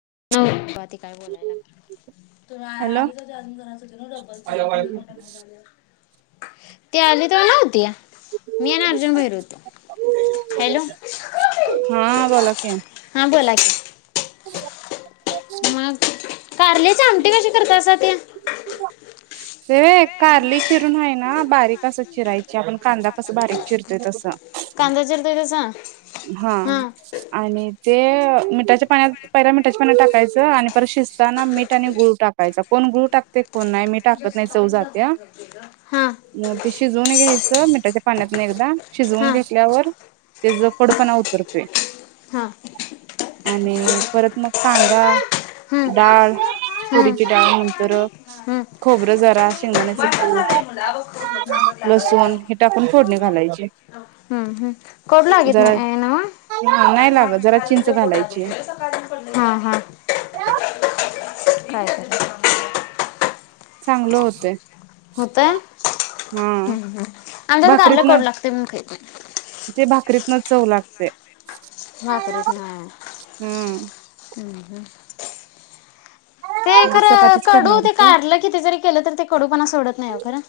[unintelligible] ती काय बोलाय लागलीया. हॅलो ते आली तेव्हा नव्हती. मी आणि अर्जुन बाहेर होतो. हॅलो हा बोला की [inaudible] हां बोला मग कारल्याची आमटी कशी करतासा ती? [inaudible] ते कारली चिरून हाय ना बारीक अशा चिरायच्या आपण कांदा कस बारीक चिरतोय तस कांदा चिरताय तसा हा हां आणि ते मिठाच्या पाण्यात पहिला मिठाच्या पाण्यात टाकायच आणि परत शिजताना मीठ आणि गुळ टाकायचा. कोण गुळ टाकतय. पण नाही मी टाकत नाही चव जातिया. हां म ते शिजवून घ्यायच मीठाच्या पाण्यातन एकदा शिजवून हां घेतल्यावर तेज कडू पणा उतरतोय. हा आणि परत मग कांदा हं डाळ हं तुरीची त्यानंतर हं खोबर जरा शेंगदाण्याचा बाजार झालंय म्हणलं कुट, आ बघ खाऊन बघ आंबट लागायला लागलंय लसून बघ. हे टाकून फोडनी घालायची. हं ह कडू लागत जरा नाही नव्ह? नाही लागत जरा चिंच घालायची. सकाळी पडलंय हां हां चालतंय चांगल होतय. हा [unintelligible] कारल भाकरीतन कडू लागतयं म्हणून खाईत नाहित. रीतन चव लागतंय. [inaudible] [inaudible] ते खर चपातीच कडू करणार ते होतो कारल किती जरी केल तरी कडू पणा सोडत नाही ओ खर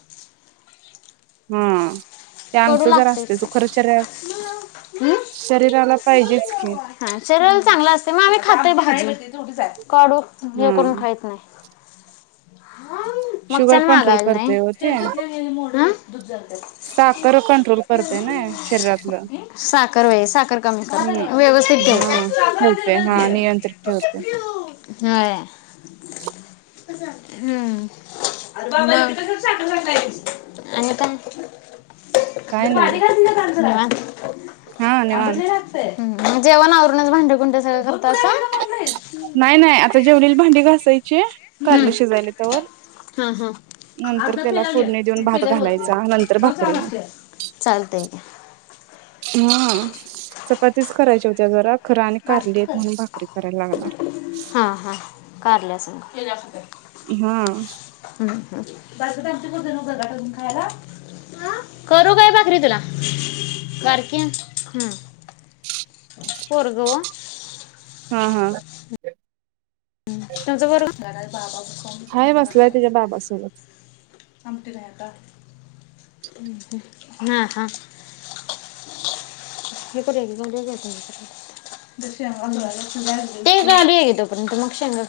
हा ते कडू अंगठ जर असते तो लागतयचं खरं शरीरा ते हम्म शरीराला पाहिजेच की शरीराला चांगल आसतय म आम्ही खातोय भाजुन [unintelligible] हाय. कडू हे करून हम्म खाईत नाही. शुगर मागच्याळेला कंट्रोल मागायला नाई करते हो तेल ते चटणी आणलेली मोड आ दुध जातय खर कंड्रोल करतय नय शरिरातल हम्म् साखर व्हय साखर कमी करते. व्यवस्थित हा ठेवतंय ठेवते. नियंत्रित ठेवतय. होय. हम्म म आणि काय? काय नाही पाणी [inaudible] निवांत हा आंबट लय निवांत लागतय. ह जेवण आवरूनच सगळ भांडी कुंडी करत असाल [inaudible] नाय नाय आता जेव भांडी घासायचिये? हम्म कारलं शिजयला तवर हा हा. नंतर अर्धा त्याला पेला घे फोडणी देऊन भात पेल्यात ओतूया घालायचा नंतर तवा चांगला भाकरी मग लागतंय. चालतंय की. हं [unintelligible] खरच आणि कारली बारकं आहेत म्हणुन कर. भाकरी करायला लागणार हा हा करल्या स [inaudible] हे जास्तय! हुं! करू काय भाकरी तुला? बारक्या हं पोरग व. हा हा! [unintelligible] की हाय, बसलाय निवांत. त्याचा बाबा सोबत. [unintelligible] [unintelligible]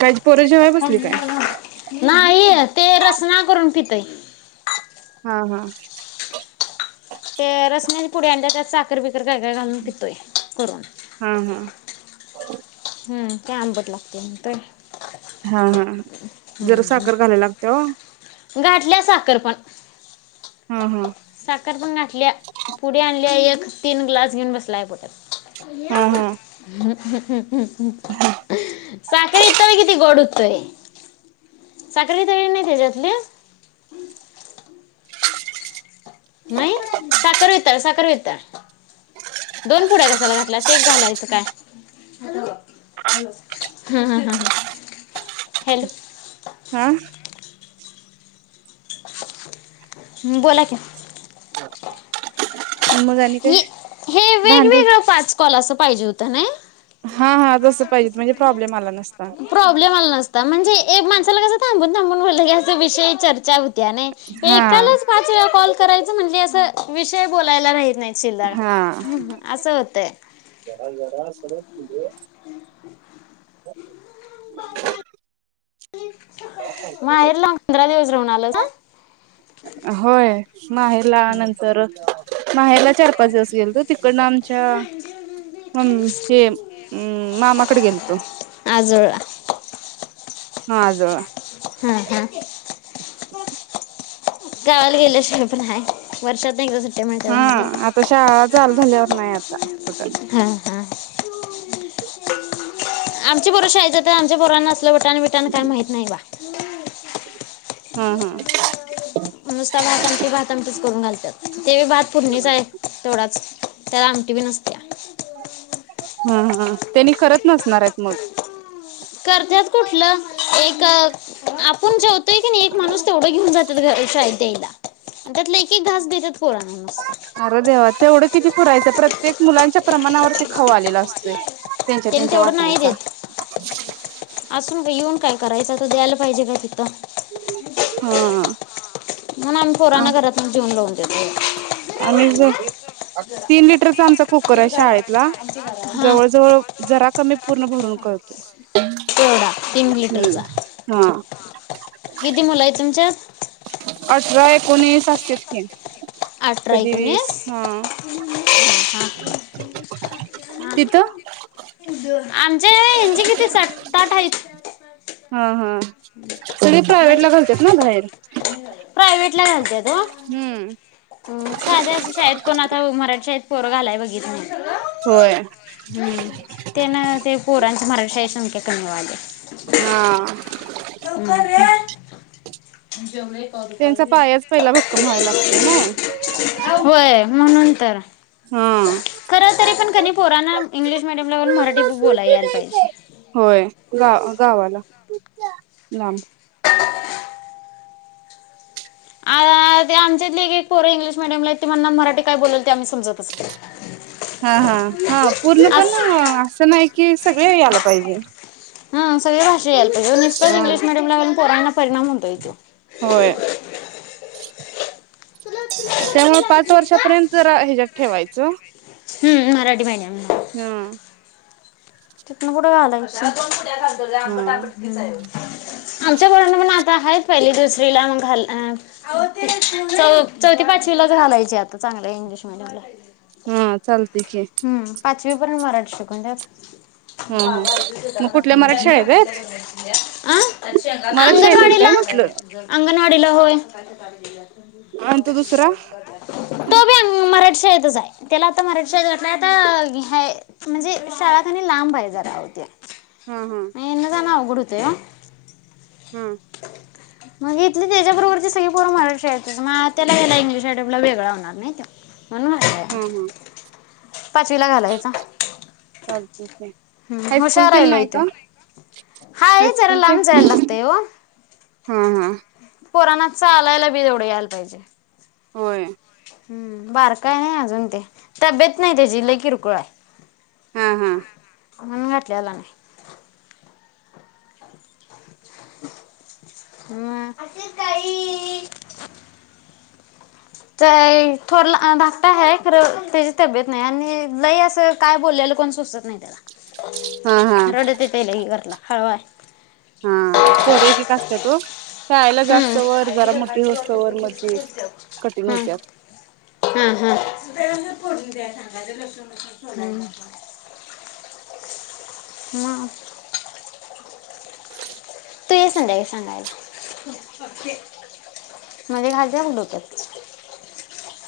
काय पोरं जेवाय बसली काय ते रसना करून पितंय [inaudible] हा हा ते रसण्याच्या पुड्या आणल्या त्यात साखर बी काय काय घालूयन पितोय करून हा हा हं! काय आंबट लागतय म्हणतय. हा हा जरा साखर घालायला लागते हो? घातल्या साखर पण. हा हा साखर पण गाठल्या पुढे आणल्या एक तीन ग्लास घेऊन बसलाय बोटात. हा हा [unintelligible] हुं हुं! [unintelligible] साखर वितळी नाय त्याच्यातली? नाय साखर वितल साखर वि दोन पुड्या कशाला घातल्यास एक घालायच काय हं हं हॅलो. [inaudible] [inaudible] बोला की मग आणि काय हे हे भांडी वेगवेगळ पाच कॉल अस पायजे हो [unintelligible] हा हा तस पाहिजेत म्हणजे प्रॉब्लेम आला नस प्रॉब्लेम आला नसता म्हणजे ते माणसाला कस थाबून बोललं कि का अस विषय चर्चा होती हा एकालाच पाच वेळा कॉल कराय म्हणजे असं विषय बोलायला रहित नाही शिल्लक ह ह हा असं होतंय [inaudible] माहेरला पंधरा दि फिरून आलास ना होय माहेरला आल्या नंतर माहेरला चार पाच दिवस गेलतो तिकडन आमच्या म मामाकडे गेलतो आजोळा हा आज हा हा गावाला गेले आहे वर्षातून एकदाच जात हा आता शाळा चालू झाल्यावर नाय आता. हा आमची पोर शाळेत जातात आमच्या पोरांना उठान विटान काय माहित नय बाबा [inaudible] हा हा नुसतं भात आमटी, भात आमटी च करून घालते ते बी भात फोडणीचा आहे तेवढाच आमटी बी नसतीय हा हा तेनी करत नसणार आहेत मग. करत्यात कुठलं एक आं आपुन जेवतोय कणी एक माणूस तेवढं घेऊन जात्यात शाळेंत देयला. त्यातला एक एक घास देतात पोरांना नुसता आर देवा तेवढं किती किती पुरायचं प्रत्येक मुलांच्या प्रमाणावर खाऊ आलेला असतोय. त्यांच्या तेनी त्यांच्या तेवढं नय वाटणीचा देत असून येऊन काय? करायचं तर द्यायला पाहिजे का तिथं हा म्हणून आमी पोरांना घरातून जेवून लावून देतो [unintelligible] अम्याझोन तीन लिटरचा आमचा कु परंय शाळेतला हां जवळ-जवळ जरा कमी मी पूर्ण भरून करतोयच. तेवढा तीन लिटरचा हम्म हा [unintelligible] किती मुलायत तुमच्यात? अठरा एकोणीस असत्यात की अठरा कधी वीस एकोणीस हा हा तिथं हा आमचे ह्यांचे किती सात आठ हायत. हा हा सगळे प्रायव्हेट म्हजे ला घालतात ना बाहेर प्रायावेटला घालत्यात ओ हम्म हम्म साध्या असं शाळेत कोण आता मराठी शाळेत पोरगा आलाय बघितलं होय होय हम्म तेन ते पोरांचा मराठी शाळेत सांके [unintelligible] हा लवकर रे जेवले त्यांचा पायाच पहिला भक्कम व्हायला लागतोय ना होय म्हणून तर हा खरं तरी पण कणी पोरांना इंग्लिश मिडियमला पण मराठी बोलाय यायला पाहिजे होय गावाला कुट लांब आ ते आमच्यातली एक एक पोरं इंग्लिश मिडीयमला हायत ती मराठी काय बोललं ते आमी समजतंच नाय हा-हा-हा पूर्ण पण असं नाही की सगळी याला पाहिजे हा सगळ्या भाषा जे नुसतं चं हा इंग्लिश मिडीयमला घालून पोरांना परिणाम होतोय त्यो त्यामुळं पाच वर्षापर्यंत जरा ह्यज्यात ठेवायचं हम्म मराठी महिना हा तिथंन कुठ झालाय हुशार हा [unintelligible] आमच्या पोरांना पण आता हायत पहिली दुसरीला म-घा-अ चौ चौथी पाचवीलाच घालायची आता चांगल्या इंग्लिश मिडीयमला हा चाल हम्म पाचवी पर्यंत शिकुंद्यात [unintelligible] [unintelligible] [unintelligible] तो हा हा मग इथंच कुठल्या मराठी शाळेत आहेत मराठी शाळेत आहेत काय म्हटलं आणि तो दुसरा आहे त्याला अता मराटी शाळेत... नाहीत आहे मंजे शाळा कणी लांब आहे जरा अहो ते..... हं हं [unintelligible] हं मं इथली त्याच्याबरोबरची सगळी पोरं मराठी शाळेत आहेत. मं त्याला याला इंग्लिश मीडियमला वेगळा होणार. नाही का? हम्म हम्म पाचवीला घालायचा चालती हं हुशार हाय लय त्यो, आहे जरा हायस्कूल लांब जाया लागतंय ओ हं हं पोरांना चालायला बी एवढं यायला पाहिजे.. होय हम्म बारका आहे अजून ते तब्येत नाही त्याची लई किरकोळ आहे.. हा हा... [unintelligible] मं थोरला अ धाकटा आहे खरं त्याजी तब्येत नही आणी लयी असं काय बोल्याललं कोण सुचत नाही हा हा त्याला रडत येतंय लयी वरला हळवा हाय हा पोर एकिक असत्यात ओ शाळेला जस हम्म. तवर जरा मोठी होस्तवर म ती कठीण.... हा होत्यात हा हा हा..... हम्म म तु ये संध्याकाळी सांगायला [unintelligible]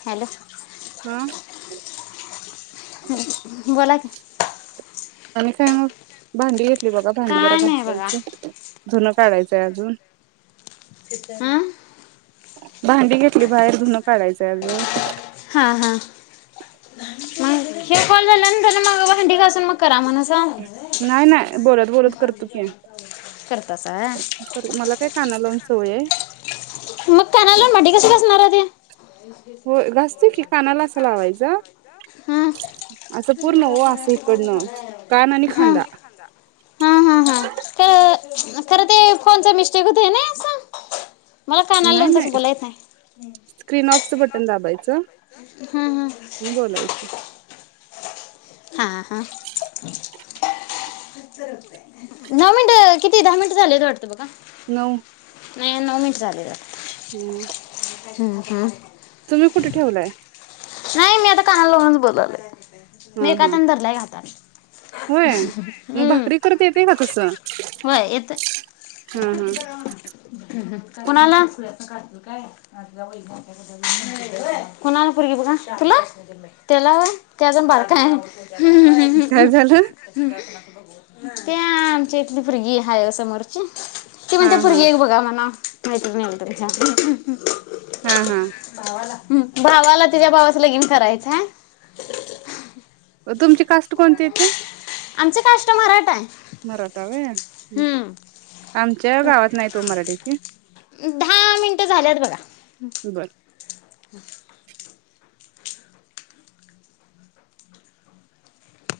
हॅलो हम्म [inaudible] बोला की आणी काय मंग भांडी.. ही बगा भांडी जरा काय नाही बघा घासायचं धुनं काढायचय अजून हां भांडी घेतली बाहेर धुनं काढायचय अजून हां एक कॉल झाला न म्हणून मंग भांडी घासून मंग करा म्हणा सा नाही नाही बोलत बोलत करतो की करतासा व्हय. मला काय कानाला लाऊन चोये मग कानाला लाऊन भांडी घासत बसणारे ते असतय की कानाला असं लावायचं हम्म असं पूर्ण हो असं इकडनं कान आणि खांदा हम्म ते नाहीतर ते फोनच मिस्टेक होतय नाय अस मला कानाला नाही लावून तस नाही बोलता येत नाही स्क्रीन ऑफचं पिन आउटचं बटन दाबायचं दाबायचं हम्म हम्म आणि बोलायचं हा हा दहा मिनिटं किती दहा मिनिटे झालेत वाटतं बघा. नऊ नाय ना मी चालेल हम्म हम्म, हम्म. नाही मी आता कानाला लावूनच बोलायलोय. मी हा एका हा हाताण धरलय या आता होय मग हम्म, भाकरी करत येते का तसं होय येतय. हा हा कुणाला पोरगी बघा तुलाच त्याला ते अजून बारकं आहे. काय झालं. ते आमच्या इथली पुरगी हाय समोरची ते हा म्हणतय हा पोरगी एक बघा म्हणा. [unintelligible] हा हा हम्म भावाला तुझ्या भावा तुला बी करायचय म तुमची कास्ट कोणती येते [inaudible] आमचं कास्ट मराठा ये मराठा व्हय हम्म आमच्या गावात नाही तो मराठी ठी दहा मिनिट झालेत बघा. बर [inaudible]